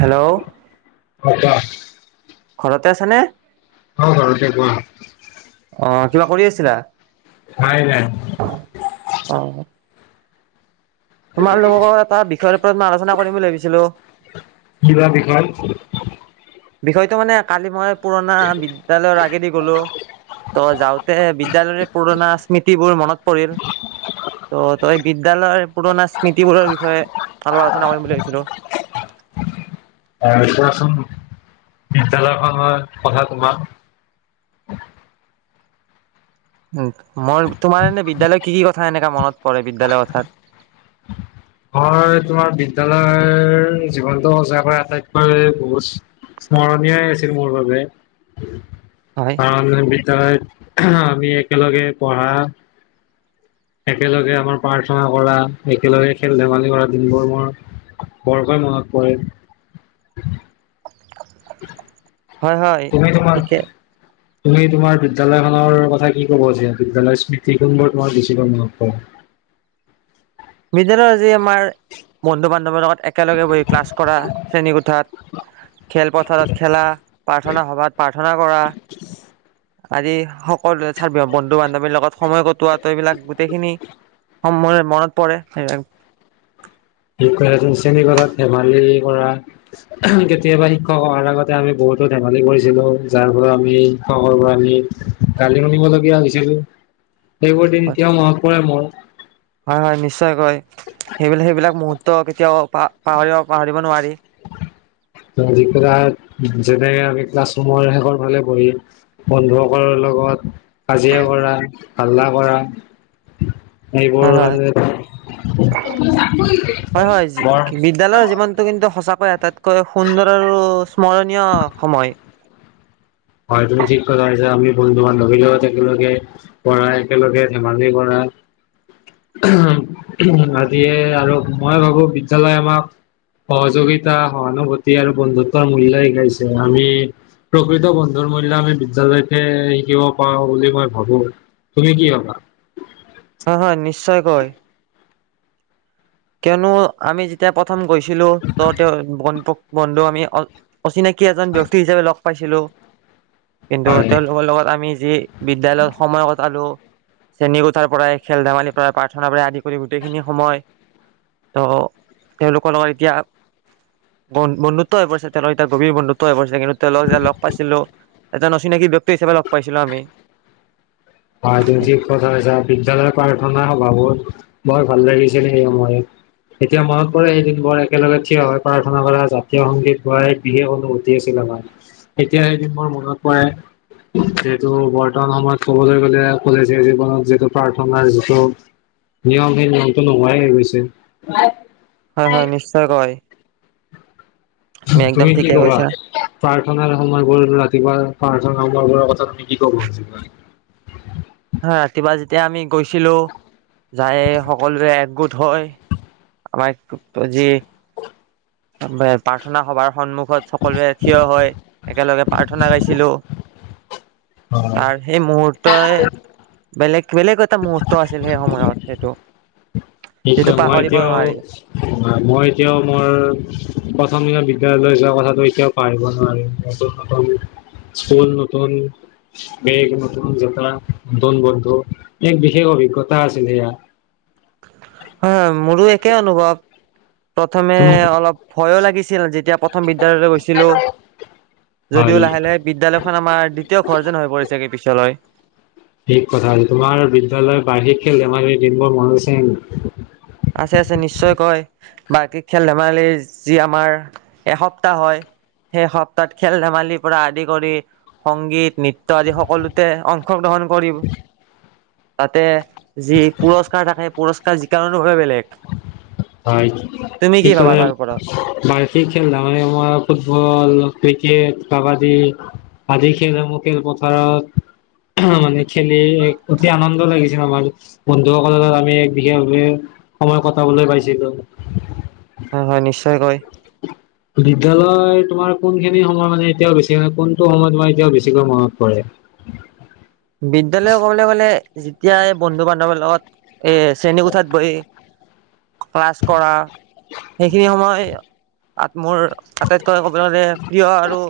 Hello ঘৰতে আছে নে। অঁ ঘৰতে কোৱা। অ' কিবা কৰি আছিলা। অ' [unintelligible] তোমাৰ লগত এটা বিষয়ৰ ওপৰত মই আলোচনা কৰিম বুলি ভাবিছিলো। কি বা বিষয় বিষয়টো মানে কালি মই পুৰণা বিদ্যালয়ৰ আগেদি গ'লো ত যাওঁতে বিদ্যালয়ৰে পুৰণা স্মৃতিবোৰ মনত পৰিল ত তই বিদ্যালয় পুৰনা স্মীতিবোৰৰ বিষয়ে ভালো আলোচনা কৰিম বুলি ভাবিছিলো আহ কোৱাচোন বিদ্যালয়খনৰ কথা কবা উম মই তোমাৰ এনে বিদ্যালয় কি কি ক কথা এনেকা মনত পৰে বিদ্যালয়ৰ কথাত হয় তোমাৰ বিদ্যয়ালয়ৰ জীৱনটো সজাৰ পৰা আটাইতকৈ বহুত স্মৰণীয়াই আছিল মোৰ বাবে হয়, [unintelligible] বিদ্যালয়ত আমি একেলগে পঢ়া একেলগে আমাৰ প্ৰাৰ্থনা কৰা একেলগে খেল ধেমালি কৰা দিনবোৰ মোৰ বৰকৈ মনত পৰে [inaudible] হয়, হয়, তুমি তোমাৰ ঠিকে। তুমি তোমাৰ বিদ্যয়ালয়খনৰ কথা কি কবা যে [unintelligible] স্মৃতিখনবোৰ তোমাৰ বেছিকৈ মনত পৰে? [inaudible] যে আমাৰ বন্ধু বান্ধৱৰ লগত একেলগে বহি ক্লাছ কৰা, শ্ৰেণী কোঠাত খেলপথাৰত খেলা প্ৰাৰ্থনা সভাত প্ৰাৰ্থনা কৰা, আদি সকলো বন্ধু বান্ধৱীৰ লগত সময় কটোৱা তে এইবিলাক গোটেইখিনি সম মনত পৰে, সেই শিক্ষক [unintelligible] শ্ৰেণীকোঠাত ধেমালি কৰা, কেতিয়াবা শিক্ষক আহাৰ আগতে আমি বহুতো ধেমালি কৰিছিলো, যাৰ ফলত আমি শিক্ষকৰ পৰা আমি গালি শুনিব লগীয়া হৈছিলোঁ সেইবোৰ দিন এতিয়াও মনত পৰে মোৰ হয়, হয়, নিশ্চয়কৈ সেইবিল, সেইবিলাক মোদ তো কেতিয়াও পা পাহৰিব নোৱাৰি যেনেকে আমি ক্লাছৰুমৰ শেষৰ ফালে বহি বন্ধুসকলৰ লগত কাজিয়া কৰা, হাল্লা কৰা হয় সেইবোৰ হয় মানে হয় হয় বৰ কৈ সুন্দৰ আৰু স্মৰণীয় সময়। হয় তুমি ঠিক কথা হৈছে আমি বন্ধু বান্ধৱীৰ লগত একেলগে পঢ়া, একেলগে ধেমালি কৰা উ আদিয়ে আৰু মই ভাবো বিদ্যালয় আমাক সহযোগিতা সহানুভূতি আৰু বন্ধুত্বৰ মূল্য় শিকাইছে আমি প্ৰকৃত বন্ধু। বন্ধুৰ মূল্য আমি বিদ্যালয়তে শিকিব পাৰো বুলি মই ভাবো তুমি কি ভাবা। হয়- হয় নিশ্চয় কৈ। কিয়নো আমি যেতিয়া প্ৰথম। প্ৰথম গৈছিলো তহঁতেও বন্টোক। বন্ধু আমি অ' অচিনাকি এজন ব্যক্তি হিচাপে লগ পাইছিলো কিন্তু হয় তেওঁলোকৰ লগত আমি। যি বিদ্য়ালয়ত সময় কটালো শ্ৰেণী কোঠাৰ পৰাই খেল ধেমালিৰ পৰাই প্ৰাৰ্থনা পৰা আদি কৰি গোটেইখিনি সময় ত তেওঁলোকৰ লগত এতিয়া বন্ধুত্ব হৈ পৰিছে তেওঁলৰ এতিয়া গভীৰ বন্ধুত্ব হৈ পৰিছে কিন্তু ত লগ যাই লগ পাইছিলো এজন অচিনাকি ব্যয়ক্তি হিচাপে লগ পাইছিলো আমি হয় যি কছ বিদ্যালয় পাৰঠ ন হ ভাবত বৰ ভাল লাগিছিল এই সময়ত এতিয়া মনত পৰে এদিন বৰ একেলগে থিয় হৈ প্ৰাৰ্থনা কৰা জাতীয় সংগীত ব বিশেষ অনুভূতি আছিল আমাৰ এতিয়া এদিন বৰ মনত পৰে যিহেতু বৰ্তমান সময়ত ক'বলৈ গ'লে কলেজীয়া জীৱনত যিটো প্ৰাৰ্থনাৰ যিটো নিয়ম সেই নিয়মটো নোহোৱাই গৈছে হয় হয় নিশ্চয় ক তুমি কি ঠিকে কবা কৈছা হয় প্ৰাৰ্থনাৰ সময় গলো ৰাতিপুৱা প্ৰাৰ্থনা াৰ বাৰ কথা তুমি কি ক কছ হাতি বাজ তেতিয়া আমি গৈছিলোঁ যায় সকলোৰে একগোট হয় আমাৰ যি প্ৰাৰ্থনা সভাৰ সন্মুখীন সকলোৱে থিয় হয় একেলগে প্ৰাৰ্থনা গাইছিলোঁ তাৰ সেই মুহুৰ্তই বেলেগ বেলেগ এটা মুহূৰ্ত আছিল সেই সময়ত সেইটো কি ক যিটো মই পাহৰিব এতিয়াও নোৱাৰি মই এতিয়াও মোৰ প্ৰথম বিদ্য়ালয়লৈ যোৱা কথাটো এতিয়াও পাহিব নোৱাৰে নতুন নতুন স্কুল নতুন বেগ নতুন জোতা নতুন বন্ধু এক বিশেষ অভিজ্ঞতা আছিল সেয়া ক অনুভৱ প্ৰথমে তুমি অলপ ভয় লাগিছে [unintelligible] এতিয়া প্ৰথম বিদ্যালয়লৈ গৈছিলো যদিও হয় লাহে লাহে বিদ্য়ালয়খন আমাৰ দ্বিতীয় ঘৰ যেন হৈ পৰিছেগে পিছলৈ ঠিক কথা আ হৈছে তোমাৰ বিদ্যালয় বাৰ্ষিক খেল ধমাৰ দিনবোৰ মনছে আছে আছে নিশ্চয়কৈ বাকী খেল ধেমালিৰ যি আমাৰ এসপ্তাহ হয় সেই সপ্তাহত খেল ধেমালিৰ পৰা আদি কৰি সংগীত নৃত্য় আদি সকলোতে অংশগ্ৰহণ কৰিম তাতে যি পুৰস্কাৰ থাকে পুৰস্কাৰ [unintelligible] নহয় বেলেগ হয়, তুমি কি ঠিক ভাবা কৰে তাৰ ওপৰত বাৰ খেল মানে আমাৰ ফুটবল ক্ৰিকেট কাবাডী, আদি খেলসমূহ খেলপথাৰত, মানে খেলি এক অতি আনন্দ লাগিছিল আমাৰ বন্ধুসকলৰ লগ আমি এক বিশেষভাৱে‌ সময় কটাবলৈ পাইছিলো। হয়, হয় নিশ্চয় কৈ বিদ্যালয় তোমাৰ কোনখিনি সময় মানে এতিয়াও বেছি কোনটো সময় তোমাৰ এতিয়াও বেছিকৈ মনত পৰে? বিদ্যালয় ক'বলৈ গ'লে যি তিয়া বন্ধু-বান্ধৱীৰ লগত এ শ্ৰেণীকোঠাত বহি ক্লাছ কৰা সেইখিনি সময় মোৰ আটাইতকৈ ক'বলে গ'লে প্ৰিয় আৰু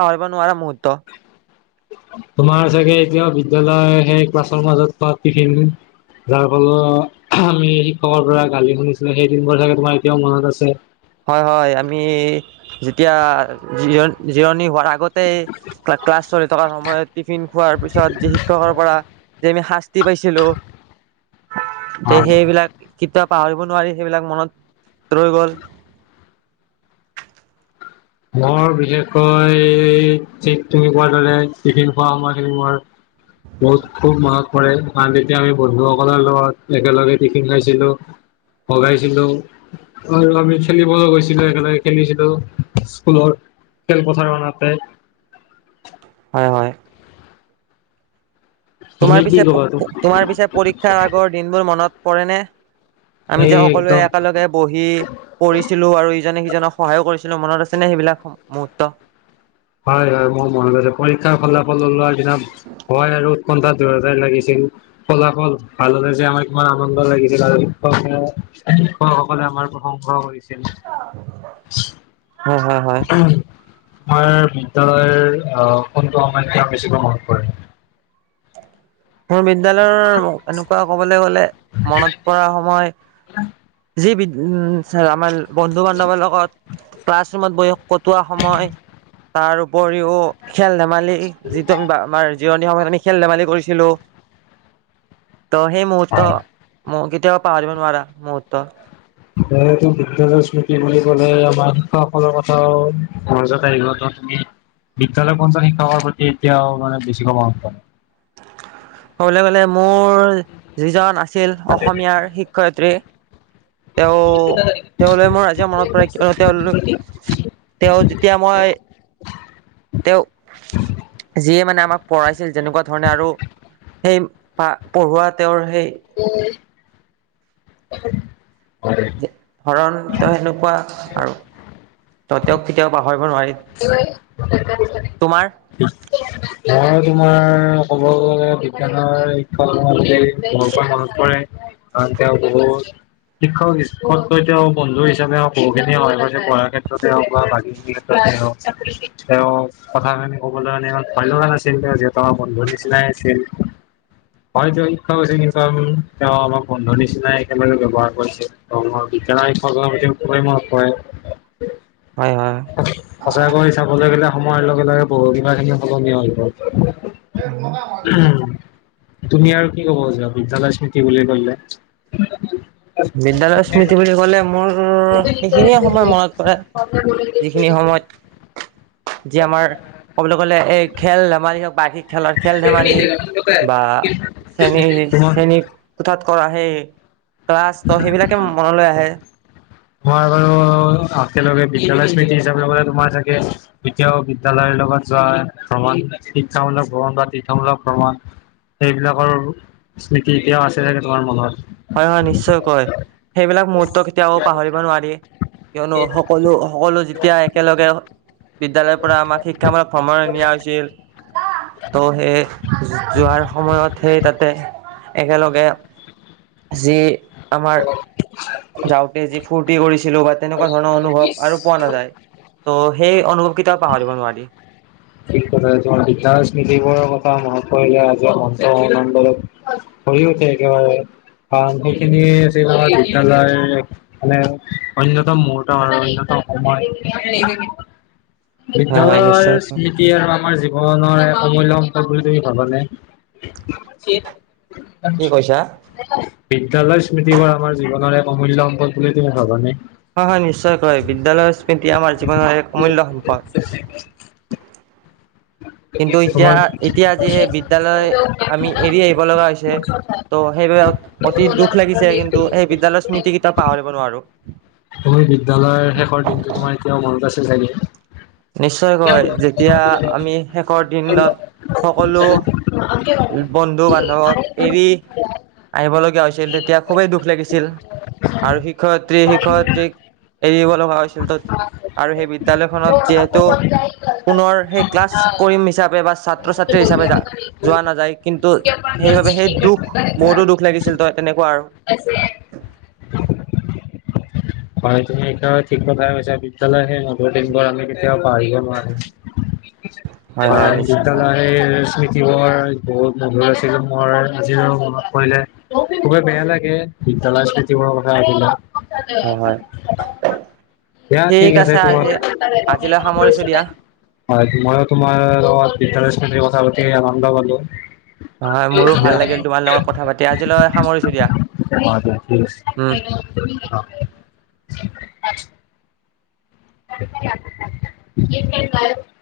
পাহৰিব নোৱাৰা মুহূৰ্ত। তোমাৰ চাগে এতিয়াও বিদ্যালয় সেই ক্লাছৰ মাজত খোৱা টিফিন যাৰ ফলত আমি শিক্ষকৰ পৰা গালি শুনিছিলো সেই দিনবোৰ চাগে তোমাৰ এতিয়াও মনত আছে। হয়, হয় আমি যেতিয়া জিৰণ-জিৰণি হোৱা আগতে ক্লাছ চলি থকা সময়ত টিফিন খোৱাৰ পিছত যি শিক্ষকৰ পৰা যে আমি শা তি পাইছিলোঁ। তে সেইবিলাক কিতাপ পাহৰিব নোৱাৰি সেইবিলাক মনত ৰৈ গ'ল। মোৰ বিশেষকৈ ঠিক তুমি কোৱাৰ দৰে টিফিন খোৱা সময়খিনি মোৰ বহুত খুব মনত পৰে কাৰণ তেতিয়া আমি বন্ধুসকলৰ লগত একেলগে টিফিন খাইছিলোঁ ভগাইছিলো আৰু আমি খেলিবলৈ গৈছিলো, একেলগে খেলিছিলোঁ। স্কুলৰ খেলপথাৰখনতে। হয় হয়। তোমাৰ তুমি কি পিছে ক'বা তো তোমাৰ পিছে পৰীক্ষাৰ আগৰ দিনবোৰ মনত পৰেনে? আমি এই যে সকলোৱে একদম একেলগে বহি পঢ়িছিলো আৰু ইজনে সিজ জনক সহায়ো কৰিছিলো মনত আছে নে সেইবিলাক মুহূৰ্ত? হয় হয় মোৰ মনত আছে পৰীক্ষাৰ ফলাফল ওলোৱাৰ দিনা ভয় আৰু উৎকণ্ঠা দুয়োটাই লাগিছিল। ফলাফল ভাল হলে যে আমাৰ কিমান আনন্দ লাগিছিল আৰু শিক্ষকে শিক্ষকসকলে আমাৰ প্ৰশংসাও কৰিছিল। [inaudible] হয় হয় হয়। আমাৰ বিদ্যালয়ৰ অ' কোনটো [unintelligible] বেছিকৈ মনত পৰে? মোৰ বিদ্যয়ালয়ৰ এনেকুৱা ক'বলৈ গলে মনত পৰা সময় যি বি ছাৰ আমাৰ বন্ধু বান্ধৱৰ লগত ক্লাছ ৰুমত বহি কটোৱা সময়, তাৰ উপৰিও খেল ধে মালি যিটো আমি [unintelligible] আমাৰ জিৰণি সময়ত আমি খেল ধেমালি কৰিছিলো। ত সেই মুহূৰ্ত হয় ম কি কেতিয়াও পাহৰিব নোৱাৰা মূহু ত এতিয়া বিদ্যালয়ৰ স্মৃতি বুলি কলে আমাৰ শিক্ষকসকলৰ কথাও মাজত আহিব ত তুমি বিদ্যালয়ৰ কোনজন শিক্ষকৰ প্ৰতি এতিয়াও মানে বেছি? [unintelligible] ক'বলৈ গলে মোৰ যিজন আ ছিল অসমীয়াৰ শিক্ষয়িত্ৰী তেওঁ তেওঁলৈ মোৰ আজিও মনত পৰে কিয়নো, তেওঁ তেওঁ যেতিয়া মই তেওঁ যিয়ে মানে আমাক পঢ়াইছিল যেনেকুৱা আৰু সেই পা পঢ়োৱা তেওঁৰ সেই [unintelligible] হয়। ধৰণ তেওঁ সেনেকুৱা আৰু, ত তেওঁক কেতিয়াও পাহৰি [inaudible] তোমাৰ মই তোমাৰ ক'ব গ'লে, বিজ্ঞানৰ শিক্ষক [unintelligible] বৰকৈ মনত পৰে কাৰণ তেওঁ বহুত শিক্ষক [unintelligible] তেওঁ বন্ধু হিচাপে হওঁক বহুখিনি সহায় কৰিছে পঢ়াৰ ক্ষেত্ৰত হওঁক বা বাকী [unintelligible] ক্ষেত্ৰতে হওঁক, তেওঁ কথাখিনি কবলৈ [unintelligible] ভয় লগা নাছিল তেওঁ যিহেতু আমাৰ বন্ধু নিচিনাই আছিল হয়তো, শিক্ষক হৈছিল কিন্তু আ তেওঁ আমাৰ বন্ধু নিচিনাই একেলগে ব্যৱহাৰ কৰিছিল [unintelligible] বিজ্ঞানৰ শিক্ষকৰ প্ৰতি খুবেই মনত পৰে। হয় হয় সঁচাকৈ চাবলৈ গ'লে সময় লগ গে বহু কিবা [unintelligible] সলনি হৈ গ'ল। [unintelligible] তুমি আৰু কি ক'ব বুজা বিদ্যালয় স্মৃতি বুলি ক'লে? বিদ্যালয় স্মৃতি বুলি ক'লে মোৰ, সেইখিনিয়ে সময় মনত পৰে যিখিনি সময়ত যি আমাৰ ক'বলৈ গ'লে, এই খেল ধেমালি হওঁক বাৰ্ষিক খেলৰ খেল ধেমালি বা শ্ৰেণী তোমাৰ শ্ৰেণী কোঠাত কৰা হে ক্লাছ সেইবিলাকে মনলৈ আহে। তোমাৰ বাৰু একেলগে বিদ্যালয় স্মৃতি হিচাপে গ'লে, তোমাৰ চাগে এতিয়াও বিদ্যালয়ৰ লগত যোৱা ভ্ৰমণ শিক্ষামূলক ভ্ৰমণ বা তীৰ্থমূলক ভ্ৰমণ এইবিলাকৰ স্মৃতি এতিয়াও আছে চাগে তোমাৰ মনত? হয়, হয়, নিশ্চয়কৈ সেইবিলাক মূহুত কেতিয়াও পাহৰিব নোৱাৰি কিয়নো, সকলো সকলো যেতিয়া একেলগে বিদ্যালয়ৰ পৰা আমাক শিক্ষামূলক ভ্ৰমণ নিয়া হৈছিল, ত' সেই যোৱাৰ সময়ত সেই তাতে একেলগে যি আমাৰ যাওঁতে যি ফূৰ্তি কৰিচ ছিলো বা তেনেকুৱা ধৰণৰ অনুভৱ আৰু পোৱা নাযায়, ত' সেই অনুভৱ কেইটাও পাহৰিব নোৱাৰি। ঠিক কথা তোমাৰ বিদ্যালয় স্মৃতিবোৰৰ মনত কথা কৰিলে আজি মনটো [unintelligible] অন্যতম মূহুত অন্যতম সময় হয় হয় বিদ্ধৰ নিশ্চয়কৈ। স্মৃতি আৰু আমাৰ জীৱনৰ অমূল্য সম্পদ বুলি তুমি ভাবা নে? [unintelligible] কি কৈছা? বিদ্যালয় স্মৃতিবোৰ আমাৰ জীৱনৰ এক অমূল্য সম্পদ বুলি তুমি ভাবানে? হয়, হয়, নিশ্চয়কৈ বিদ্যালয়ৰ স্মৃতি আমাৰ জীৱনৰ এক অমূল্য সম্পদ। কিন্তু এতিয়া তোমাৰ এতিয়া আজি সেই বিদ্যালয় আমি এৰি আহিব লগা হৈছে, ত' সেইবাবে অতি দুখ লাগিছে, কিন্তু সেই বিদ্যালয়ৰ স্মৃতি কেতিয়াও পাহৰিব নোৱাৰো। তুমি বিদ্যালয়ৰ শেষৰ দিনটো তোমাৰ এতিয়াও মনত আছ - ছে চাগে? নিশ্চয়কৈ যেতিয়া আমি শেষৰ দিনত সকলো বন্ধু-বান্ধৱক এৰি আহিব লগীয়া হৈছিল তেতিয়া খুবেই দুখ লাগিছিল আৰু শিক্ষয়িত্ৰী- শি শিক্ষয়িত্ৰীক এৰিব লগা হৈছিল ত' আৰু সেই বিদ্য়ালয়খনত- যিহেতু পুনৰ সেই ক্লাছ কৰিম হিচাপে- বা ছাত্ৰ-ছাত্ৰী হিচাপে যোৱা নাযায়, কিন্তু সেইবাবে সেই দুখ বহুতো দুখ লাগিছিল ত' তেনেকুৱা আৰু। হয়, তুমি একদমেই ঠিক কথায়ে কৈছা বিদ্যালয়- শৈশবৰ দিনবোৰ আমি কেতিয়াও পাৰিব নোৱাৰো হয় হয় - নিশ্চয়কৈ [unintelligible] স্মৃতি বোৰ বহুত মধুৰ আছিল, মোৰ আজিয়ো মনত পৰিলে খুবেই বেয়া লাগে, বিদ্যালয় স্মৃতিবোৰৰ কথা ভাবিলে। হয় হয় দিয়া, ঠিক আছে তোমাৰ- আজিলৈ সামৰিছো দিয়া হয় মইয়ো তোমাৰ লগত - বিদ্যালয় স্মৃতিৰ কথা পাতি আনন্দ গলো। হয় মোৰো ভাল লাগিল তোমাৰ লগত কথা পাতি আজিলৈ সামৰিছো দিয়া [unintelligible] উম [unintelligible] [unintelligible]